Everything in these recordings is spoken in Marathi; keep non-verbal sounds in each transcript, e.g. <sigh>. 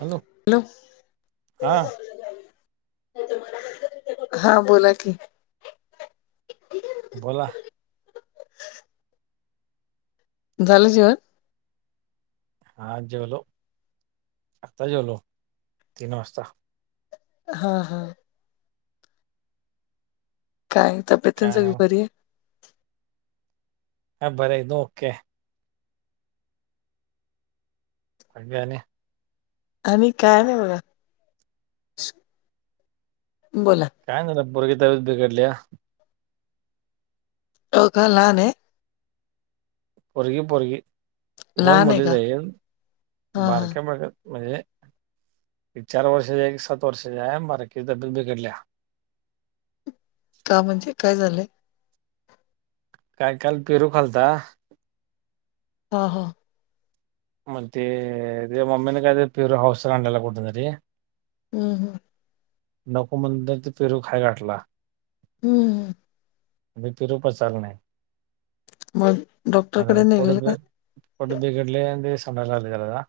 हॅलो हा हा बोला की. बोला. झालं जेवन. हा जेवलो आत्ता जेवलो तीन वाजता. हा हा. काय तब्येतून काय नाही सगळी मग. बरी आहे. ह बरं इन ओके. अणबया आणि. आम्ही काय नाही बघा बोला. काय नाही ना पुरग त बेडल्या हो का ला नाही. पोरगी पोरगी दोन लहान आहे मुली का जाईन हा हा बारक्या बगत. म्हणजे एक चार वर्षाचे आहे एक सात वर्षाच्या आहे बारकी ची तब्येत बिघडल्या. का म्हणजे काय झालंय. काय काल पेरू खालता. हा हा. मतेे मम्मीनी काय तर हसन आणला होता. हम् हम नको म्हण ते पेरू खाय घाटला. हम्म पेरू पचायला नाही. मग डॉक्टरकडे नेलेलं का पोट बिघडले आणि संडासला लागले त्याला.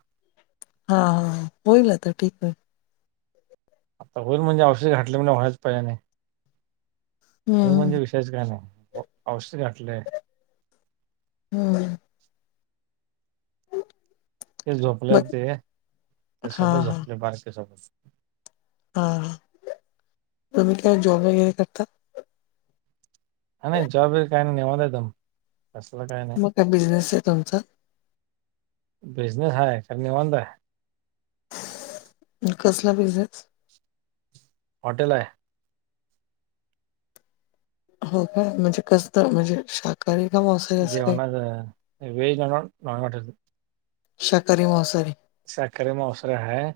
हा हा होईल तर ठीक आहे आता होल म्हणजे औषध घाटल्या म्हणज हो्हायच पाहिजे नाही हो हम्म म्हणजे. तेचकाने औषध अठले.. हम् ते झोपले मग ते हा त्यासोबत हा झोपले बारके सोबत. हा तुम्ही काय जॉब वगैरे करता. आणि नाही जॉब काही नाही निेव देतम कसलं काही नाही मग काय बिझनेस आहे तुमचा बिजनेस ह कर वांद. कसला बिझनेस. हॉटेल आहे. हो काय म्हणजे कस म्हणजे शा कारी का मस जेवणाचा <unintelligible> शाकाहारी मांसाहारी शाकाहारी मांसाहारी आहे.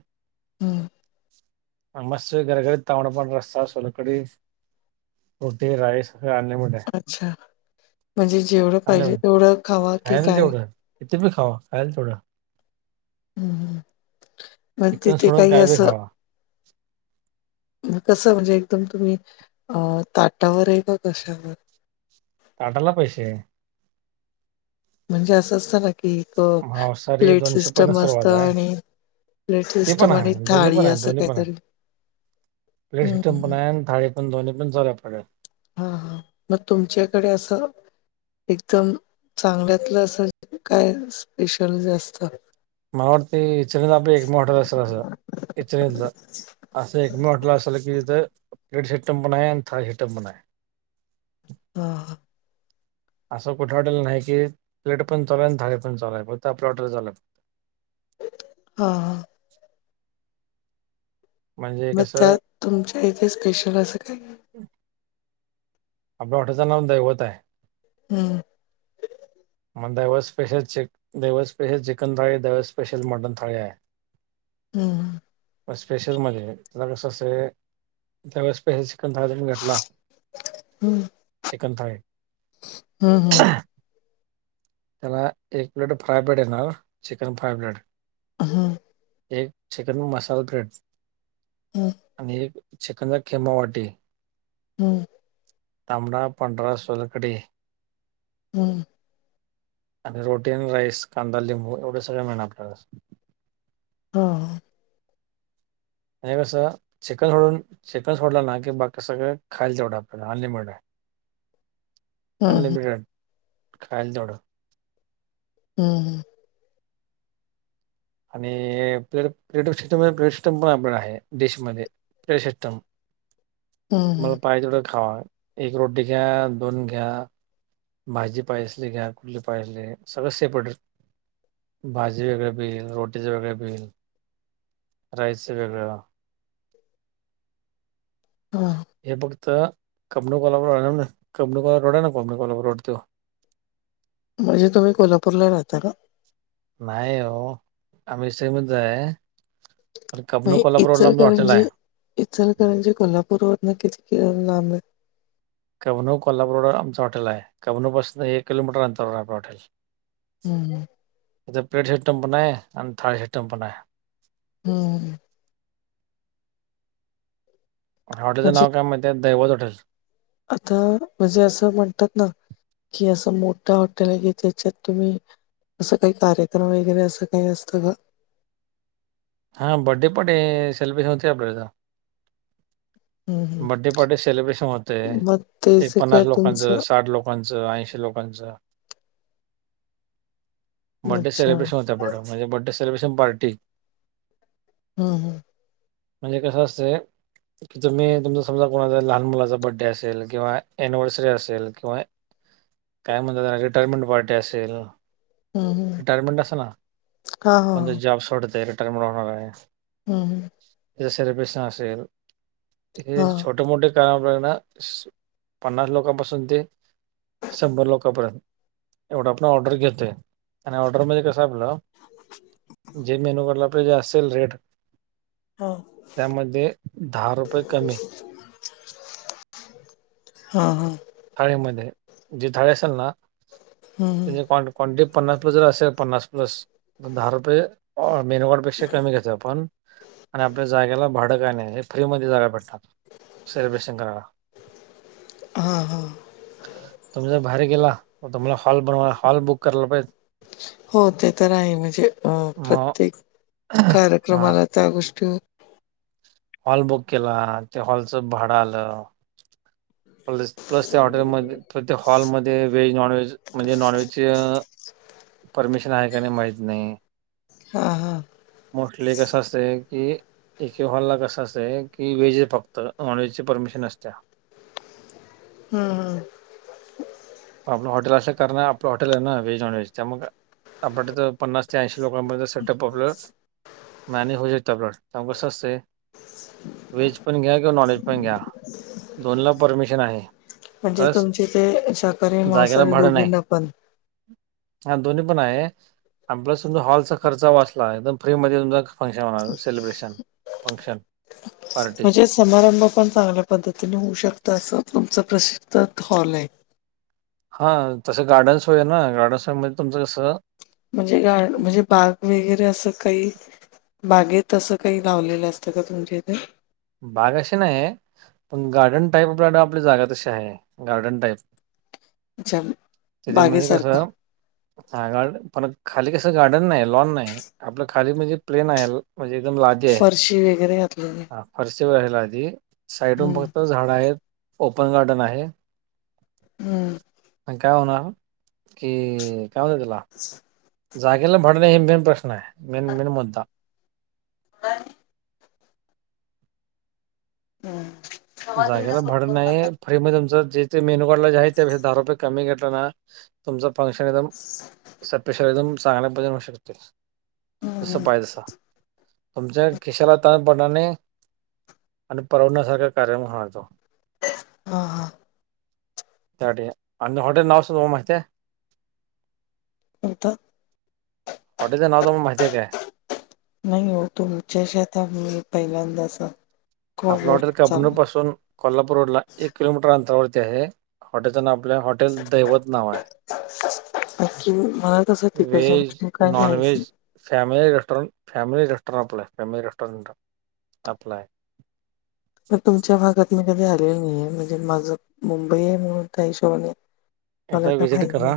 हम् मस् घर घरी तावडपण रस्ता सोलकडी रोटी राईस अन्य मिट. अच्छा म्हणजे जेवढं पाहिजे तेवढं खावा की काय. कितीेी खावा खायलथोडा. हम् मग चिकन तिथे सोडून काही काय बी असं. <inaudible> कसं म्हणजे एकदम तुम्ही अ ताटावर आहे का कशावर. ताटायला पैसे. म्हणजे असं असतं ना की मांसाहारी प्लेट दोनशे सिस्टम पन्नास असत सुरुवात आहे आणि. प्लेट ते पण सिस्टम आणि आहे थाळी असं काहीतरी. पलेट हं, सिस्टम पण हं. आहे आणि थाळी पण ध्नी पण चाल पडे. हा हा मग तुमच्याकडे असं. एकदम चांगल्यातलं असं काय स्पेशल जास्त. मला वाटतय ह्याच्यातच आपल एक मॉडेल असेल असं येचाइथलं. असं एक मॉडेल असल की त्याज पिड सेटमंपण आहे आणि थर्ड सेटप पण आहे. हां असं कुठे वाटेल नाही की प्लेट पण चालू हाय थाळी पण चालू हाय फक्त आपली ऑर्डर झाल्यात हा हा. म्हणजे मग कसं त्यात तुमच्या इथे स्पेशल असं काय आहे. <unintelligible> आपल्या हॉटेचं नाव दैवत आहे. हम्. <unintelligible> मग दैवत स्पेशल चिक दैवत स्पेशल चिकन थाळी दैवत स्पेशल मटन थाळी आहे. <unintelligible> हूं हूं म स्पेशल मध्ये त्याला कसं असंय त्यावेळेस स्पेशल चिकन थाळी तुम्ही घेटला. हम्म. चिकन थाळी हूं हूं त्याला एक प्लेट फ्राय प्लेट येणार चिकन फाय प्लेट. हूं एक चिकन मसाला ब्रेड हम्म आणि एक चिकन चा खिमा वाटी हम्म तांबडा पांढरा सोलकडी हूं आणि रोटी आणि राईस कांदा लिंबू एवढे सगळं मिळणार आपल्याला. हो. आणि कसं चिकन सोडून चिकन सोडलं ना की बाकी सगळं खाईल तेवढं आपल्याला अनलिमिटेड आहे. हं, हं, अनलिमिटेड खाईल तेवढं हूं हूं आणि <unintelligible> सिस्टम पण आहे डिशमध्ये पे सिस्टम. हं, तुम्हाला हं. पाहिजे तेवढं खावा एक रोटी घ्या दोन घ्या. भाजी पायजी असली घ्या कुठली पायजे असली सगळं सेप्रेट. भाजी वेगळे बील रोटीच वेगळे बील. राईस चं वेगळं. हा. हे फक्त कबनू कोल्हापूर आहे कमनू कोल्हापूर रोड आहे ना कबन कोल्हापूर रोड तो म्हणजे तुम्ही कोल्हापूरला राहता का. नाही हो आम्ही सिलमन आहे. आणि कबनू कोल्हापूर रोड ला आमच्या हॉटेल हाय. इचलकरणजी कोल्हापूर वरन किती लांब आहे. कबनू कोल्हापूर रोडवर आमच हॉटेल आहे कभनौ पासून एक किलोमीटर अंतरारवर आपलं हॉटेल हम्म हम्म त्याचा पेड सिस्टीम पण हाय आणि थाळी सिस्टीम पण हाय. हम्म हॉटेचं म्हणजे नाव काय माहीत आहे दैवत हॉटेल- आता म्हणजे असं म्हणतात ना कि असं मोठा हॉटेल आहे की त्याच्यात तुम्ही असं काही कार्यक्रम वगैरे असं काही असतं का? हा बड्डे पार्टी सेलिब्रेशन होतय आपल्या इथ हं, हं. बड्डे पार्टी सेलिब्रेशन होते, मग ते एक जे पन्नास काय लोकांचं तुमचं साठ लोक लोकांच ऐंशी लोकांचं, बर्थडे अच्छा. सेलिब्रेशन होतय पुढं. म्हणजे बर्थडे सेलब्रेशन पार्टी. हम हम म्हणजे कसं असतय कि तुम्ही तुमचा समजा कोणाचा लहान मुलाचा बड्डे असेल किंवा अनिव्हर्सरी असेल किंवा काय म्हणतात त्याला रिटायरमेंट पार्टी असेल हं, हं. रिटायरमेंट अस ना, हां, कोणते हां. जॉब सोडते रिटायरमेंट होणार आहे. हम हम त्याचं सेलिब्रेशन असेल, हे हां. छोटे मोठे <unintelligible> पन्नास लोकांपासून ते शंभर लोकांपर्यंत एवढं आपण ऑर्डर घेतोय, आणि ऑर्डरमध्ये कसंय आपलं जे मेनु कार्डला रुपये जे असेल रेट, हां, त्यामध्ये दहा रुपये कमी. हा हा थाळीमध्ये, जे थाळे असेल ना हं, हं. त्या कन क्वांटिटी पन्नास प्लस जर असेल पन्नास प्लस, तर दहा रुपये मेनू कार्ड पेक्षा कमी घेतोय आपण, आणि आपल्या जागेला भाडं काय नाही. फ्रीमध्ये जागा भेटता, सेलिब्रेशन करायला. हा हा तुम्ही जर बाहेर गेला, तर तुम्हाला हॉल बनवा हॉल बुक करायला पाहिजे. हो ते तर आहे म्हणजे, अ मग प्रत्येक हा कार्यक्रमाला त्या गोष्टी हॉल बुक केला, त्या हॉलचं भाडं आलं. प्लस प्लस त्या हॉटेलमध्ये, तर त्या हॉलमध्ये व्हेज नॉन व्हेज म्हणजे नॉन व्हेजचे परमिशन आहे का नाही माहित नाही? हां हां मोस्टली कसं असतंय की एक एक हॉल ला कस असतंय, की व्हेज आहे फक्त नॉन व्हेजची परमिशन नसते. हम्म् आपलं हॉटेल असंय कारण, आपलं हॉटेल आहे ना व्हेज नॉनव्हेज त्यामुळं का आपणलं तर पन्नास ते ऐंशी लोकांपर्यंत सेटअप आपलं <unintelligible> त्यामुळं कसं असतंय व्हेज पण घ्या किंवा नॉनव्हेज पण घ्या, दोन ला परमिशन आहे. म्हणजे प्लस तुमच्या इथे, शाकाहारी, जागेला मांसाहारी दोघींना पण? हा दोन्ही पण आहे. आणि प्लस तुमचा हॉलचा खर्च वाचला, एकदम फ्री मध्ये तुमचं फंक्शन होणार सेलिब्रेशन. फंक्शन पार्टी म्हणजे समारंभ पण चांगल्या पद्धतीने होऊ शकत असं, तुमचं प्रसिद्ध हॉल आहे. हा तसं गार्डन्स सोय आहे ना, गार्डन सोय म्हणजे तुमचं कसं म्हणजे गा म्हणजे बाग वगैरे असं काही बागेत तसं काही लावलेलं असतं का तुमच्या इथे? बाग अशी नाही, पण गार्डन टाईप आपल्याकडे जागा तशी आहे गार्डन टाईप. अच्छा त्याच्यामध्ये बागेसारखं कसं हा गार्ड पण खाली कसं गार्डन नाही लॉन नाही, आपलं खाली म्हणजे प्लेन आहे. म्हणजे एकदम लादीे आहे. शी वगैरे घातलेली. फरशी <unintelligible> आधी साईडहून हं, भरपूर झाड आहेत, ओपन गार्डन आहे. हं. पण काय होणार, कि काय म्हणतात त्याला <unintelligible> जागेला भाडं नाही हे मेन प्रश्न आहे, मेन मेन मुद्दा. आणि. <unintelligible> हम. जागेला भाडं नाही फ्री मधे तुमं जे जे मेन्यू काढला जे आहे त्यापेक्षा दहा रुपये कमी घेतला ना. तुमच फंक्शन एकदम सपेशलदम चांगल्या पद्ल होऊ शकतील. तसं पायदसा. <unintelligible> तुमच्या खिशाला ताणपणाने आणि परव. ण्यासारखा कार्य हो तो ह हा. हा ठिकय आणि हॉटेल नाव सु म माहिित आह. आता. <unintelligible> हाँटेल च नाव तम माहिित का आहे. नाही हो तुमच्यात मी पहिल्यांदाच. आपलं कॉलवर हॉटेल कबनूर चालू पासून कोल्हापूर रोड ला एक किलोमीटर अंतरावरती आहे. हॉटेलचं ना आपलं हॉटेल दैवत नाव आहे. अखी मला कस तिकडच्या व्हेज, गोष्टी काय पाहिच. Non veg <unintelligible> family restaurant family restaurant आप्लाय फॅमिली रेस्टॉरंट आपपलाय. तुमच्या भागात मी कधी आलेल नाही आहे म्हणजे माझं मुंबई आहे म्हणून त्या हिशोबाने. यदा मला काय विजिट माहित करा नाही.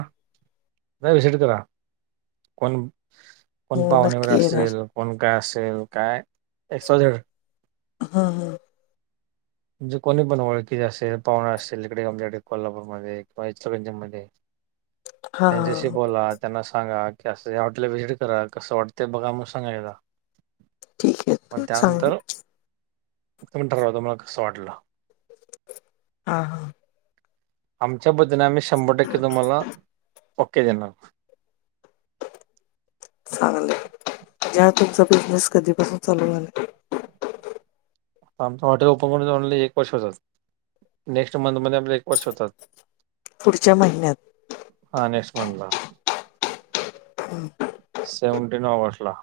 विजिट करा कोण. कोण हो पाहुणे नक्की वगैरे येणार. असेल कोण काय असेल काय एक स दड. हा हा. म्हणजे कोणी पण ओळखीच असेल पाहुणार असेल इकडे आमच्याकडे कोल्हापूरमध्येध्ये किंवा. च्या म हां त्यांच्याशी हां. बोलात. त्यांना सांगा की असं या हॉटेलला व्हिजिट करा कसं वाटतं बघा मग सांगायदा. ठीक मग आहे. चांगली त्यानंतर ठरवा मला कसं वाटलं. हा हा. <unintelligible> आमच्या बदने आम्ही शंभर टक्के तुम्हाला ओके देणार. चांगलेय ज्या तुमचा बिझनेस कधीपासून चालू झाला. आमच हॉटेल ओपन करून एक वर्ष होतात. नेक्स्ट मंथमध्ये आपले एक वर्ष होतात. पुढच्या महिन्यात. हा नेक्ट मंथ ला. हम्. सेव्हन्टीन ऑगस्ट ला.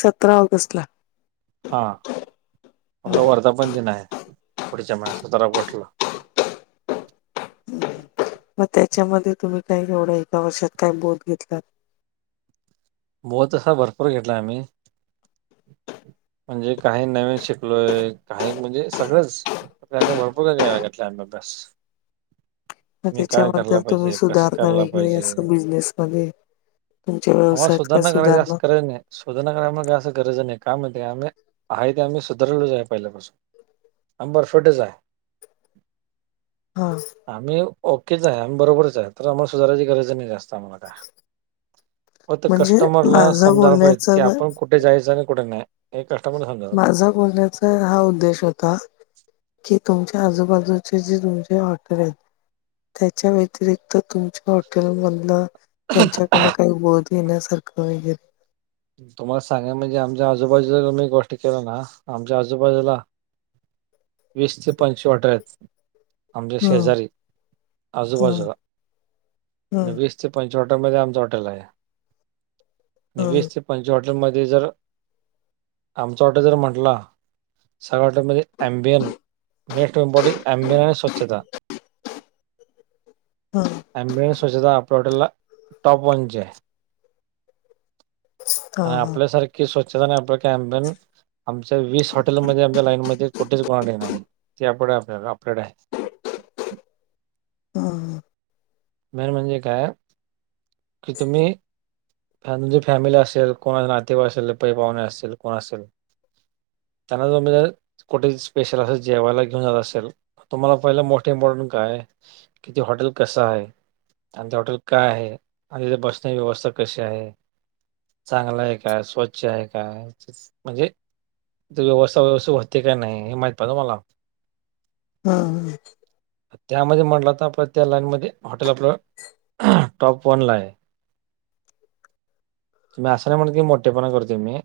सतरा ऑगस्ट ला. हा आपला वर्धापण दिन आहे पुढच्या म सतरा ऑगस्टला. मग त्याच्यामध्ये तुम्ही काय एवढं एका वर्षात काय बोध घेतलात. बोध तसा भरपूर घेतलाम्ही. म्हणजे काही नवीन शिकलोय काही म्हणजे सगळंच. आप आस भरपूर कांगेतल्या आम बस. मग मी काय करायला त्याच्याबद्दल पाहिजे कसं कला पाहिजे. बिजनेसमध्ये आम्हा सुधरणा करा जास्त कररा नाही. सुधारना करायमाग असं गरज नाही काय माहि आम्ही आहे ते आम्ही सुधारलोच आहे पहिल्यापासून आम्ही परफेक्टच आहे हा आम्ही ओकेच आहे आम्ही बरोबरच आहे तर आम्हाला सुधारायची गरज नाही जास्त आम्हाला काय फक्त म्हणजे कस्टमरला माझं समजायला पाहिजे कि बोलण्याचं आपण कुठे जायचं आणि कुठे नाही हे कस्टमरला समजा माझा बोलण्याचा हा उद्देश होता कि तुमच्या आजूबाजूचे जे तुमचे हॉटेल आहेत त्याच्या व्यतिरिक्त तुमच्या हॉटेलमधलं त्यांच्याकडनं पाहिजे काही बोध घेण्यासारखं वगैेरे तुम्हाला सांगा म्हणजे आमच्या आजूबाजूला म्ही गोष्ट केलं ना आमच्या आजूबाजूला वीस ते पंश अठराे <inaudible> आमचेे हं, शेजारी आजोबा हं, हं, ते पंवर मध्ये आमच हॉटेल आहे आणि हं, वीस ते, पण हॉटेलमध्ये जर आमच हॉटेल जर म्हटला सगळणे अबियन मेपॉर्टबियन आणि स्वच्छता <inaudible> हं, अमबन्स स्व्छता आपल्या हॉटेलला टॉप वनचे आहे <inaudible> आणि हां, हां, आपल्यासारखी स्वच्छता आणि आपलं कॅमपिन आमच्या वीस हॉटेलमध्येध्ये आमच्या लाईनमध्येध्ये कुठेच कोणाडी नाही ते आप अपरेट आहे. हा मेन म्हणजे काय की तुम्ही णजे फॅमिली असेल कोण नातेवाइक असेल पई पाहुणे असतील कोण असेल. त्यांना जो कुठे स्पेशल असेल जेवायला घेऊन जात असेल. तुम्हाला पहिलं मोठे इम्पॉर्टट काय कि ते हॉटेल कसं आहे. आणि ते हॉटेल काय आहे आणि तिथे बसण्याची व्यवस्था कशी आहे. चांगलं आहे का स्वच्छ आहे का म्हणजे त व्यवस्थ व्यवस्थित होते का नाही हे माहित पाहतं मला. हम ह त्यामध्ये म्हटलं तर आपण त्या लाईनमध्येध्ये हॉटेल आपलं टॉप वन ला आहे. तुम्ही असं नाही म्हण की मोठेपणा करते मी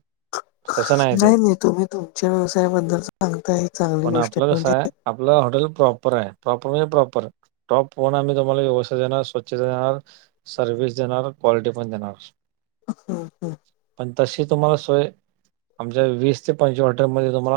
तसं ते नाही नाही तुम्ही तुमच्या व्यवसायाबद्दल सांगता ह चांगली पण गोष्ट आपलं आहे कसं म्हणजे आपलं हॉटेल प्रॉपर आहे प्रॉपर म्हणजे प्रॉपर टॉप वन आम्ही तुम्हाला व्यवसाय देणार स्वच्छता देणार सर्व्हिस देणार क्वालिटी पण देणार. हा ह पण तशी तुम्हाला सोय आमच्या वीस ते पंचवीस हॉटेलमध्येध्ये तुम्हाला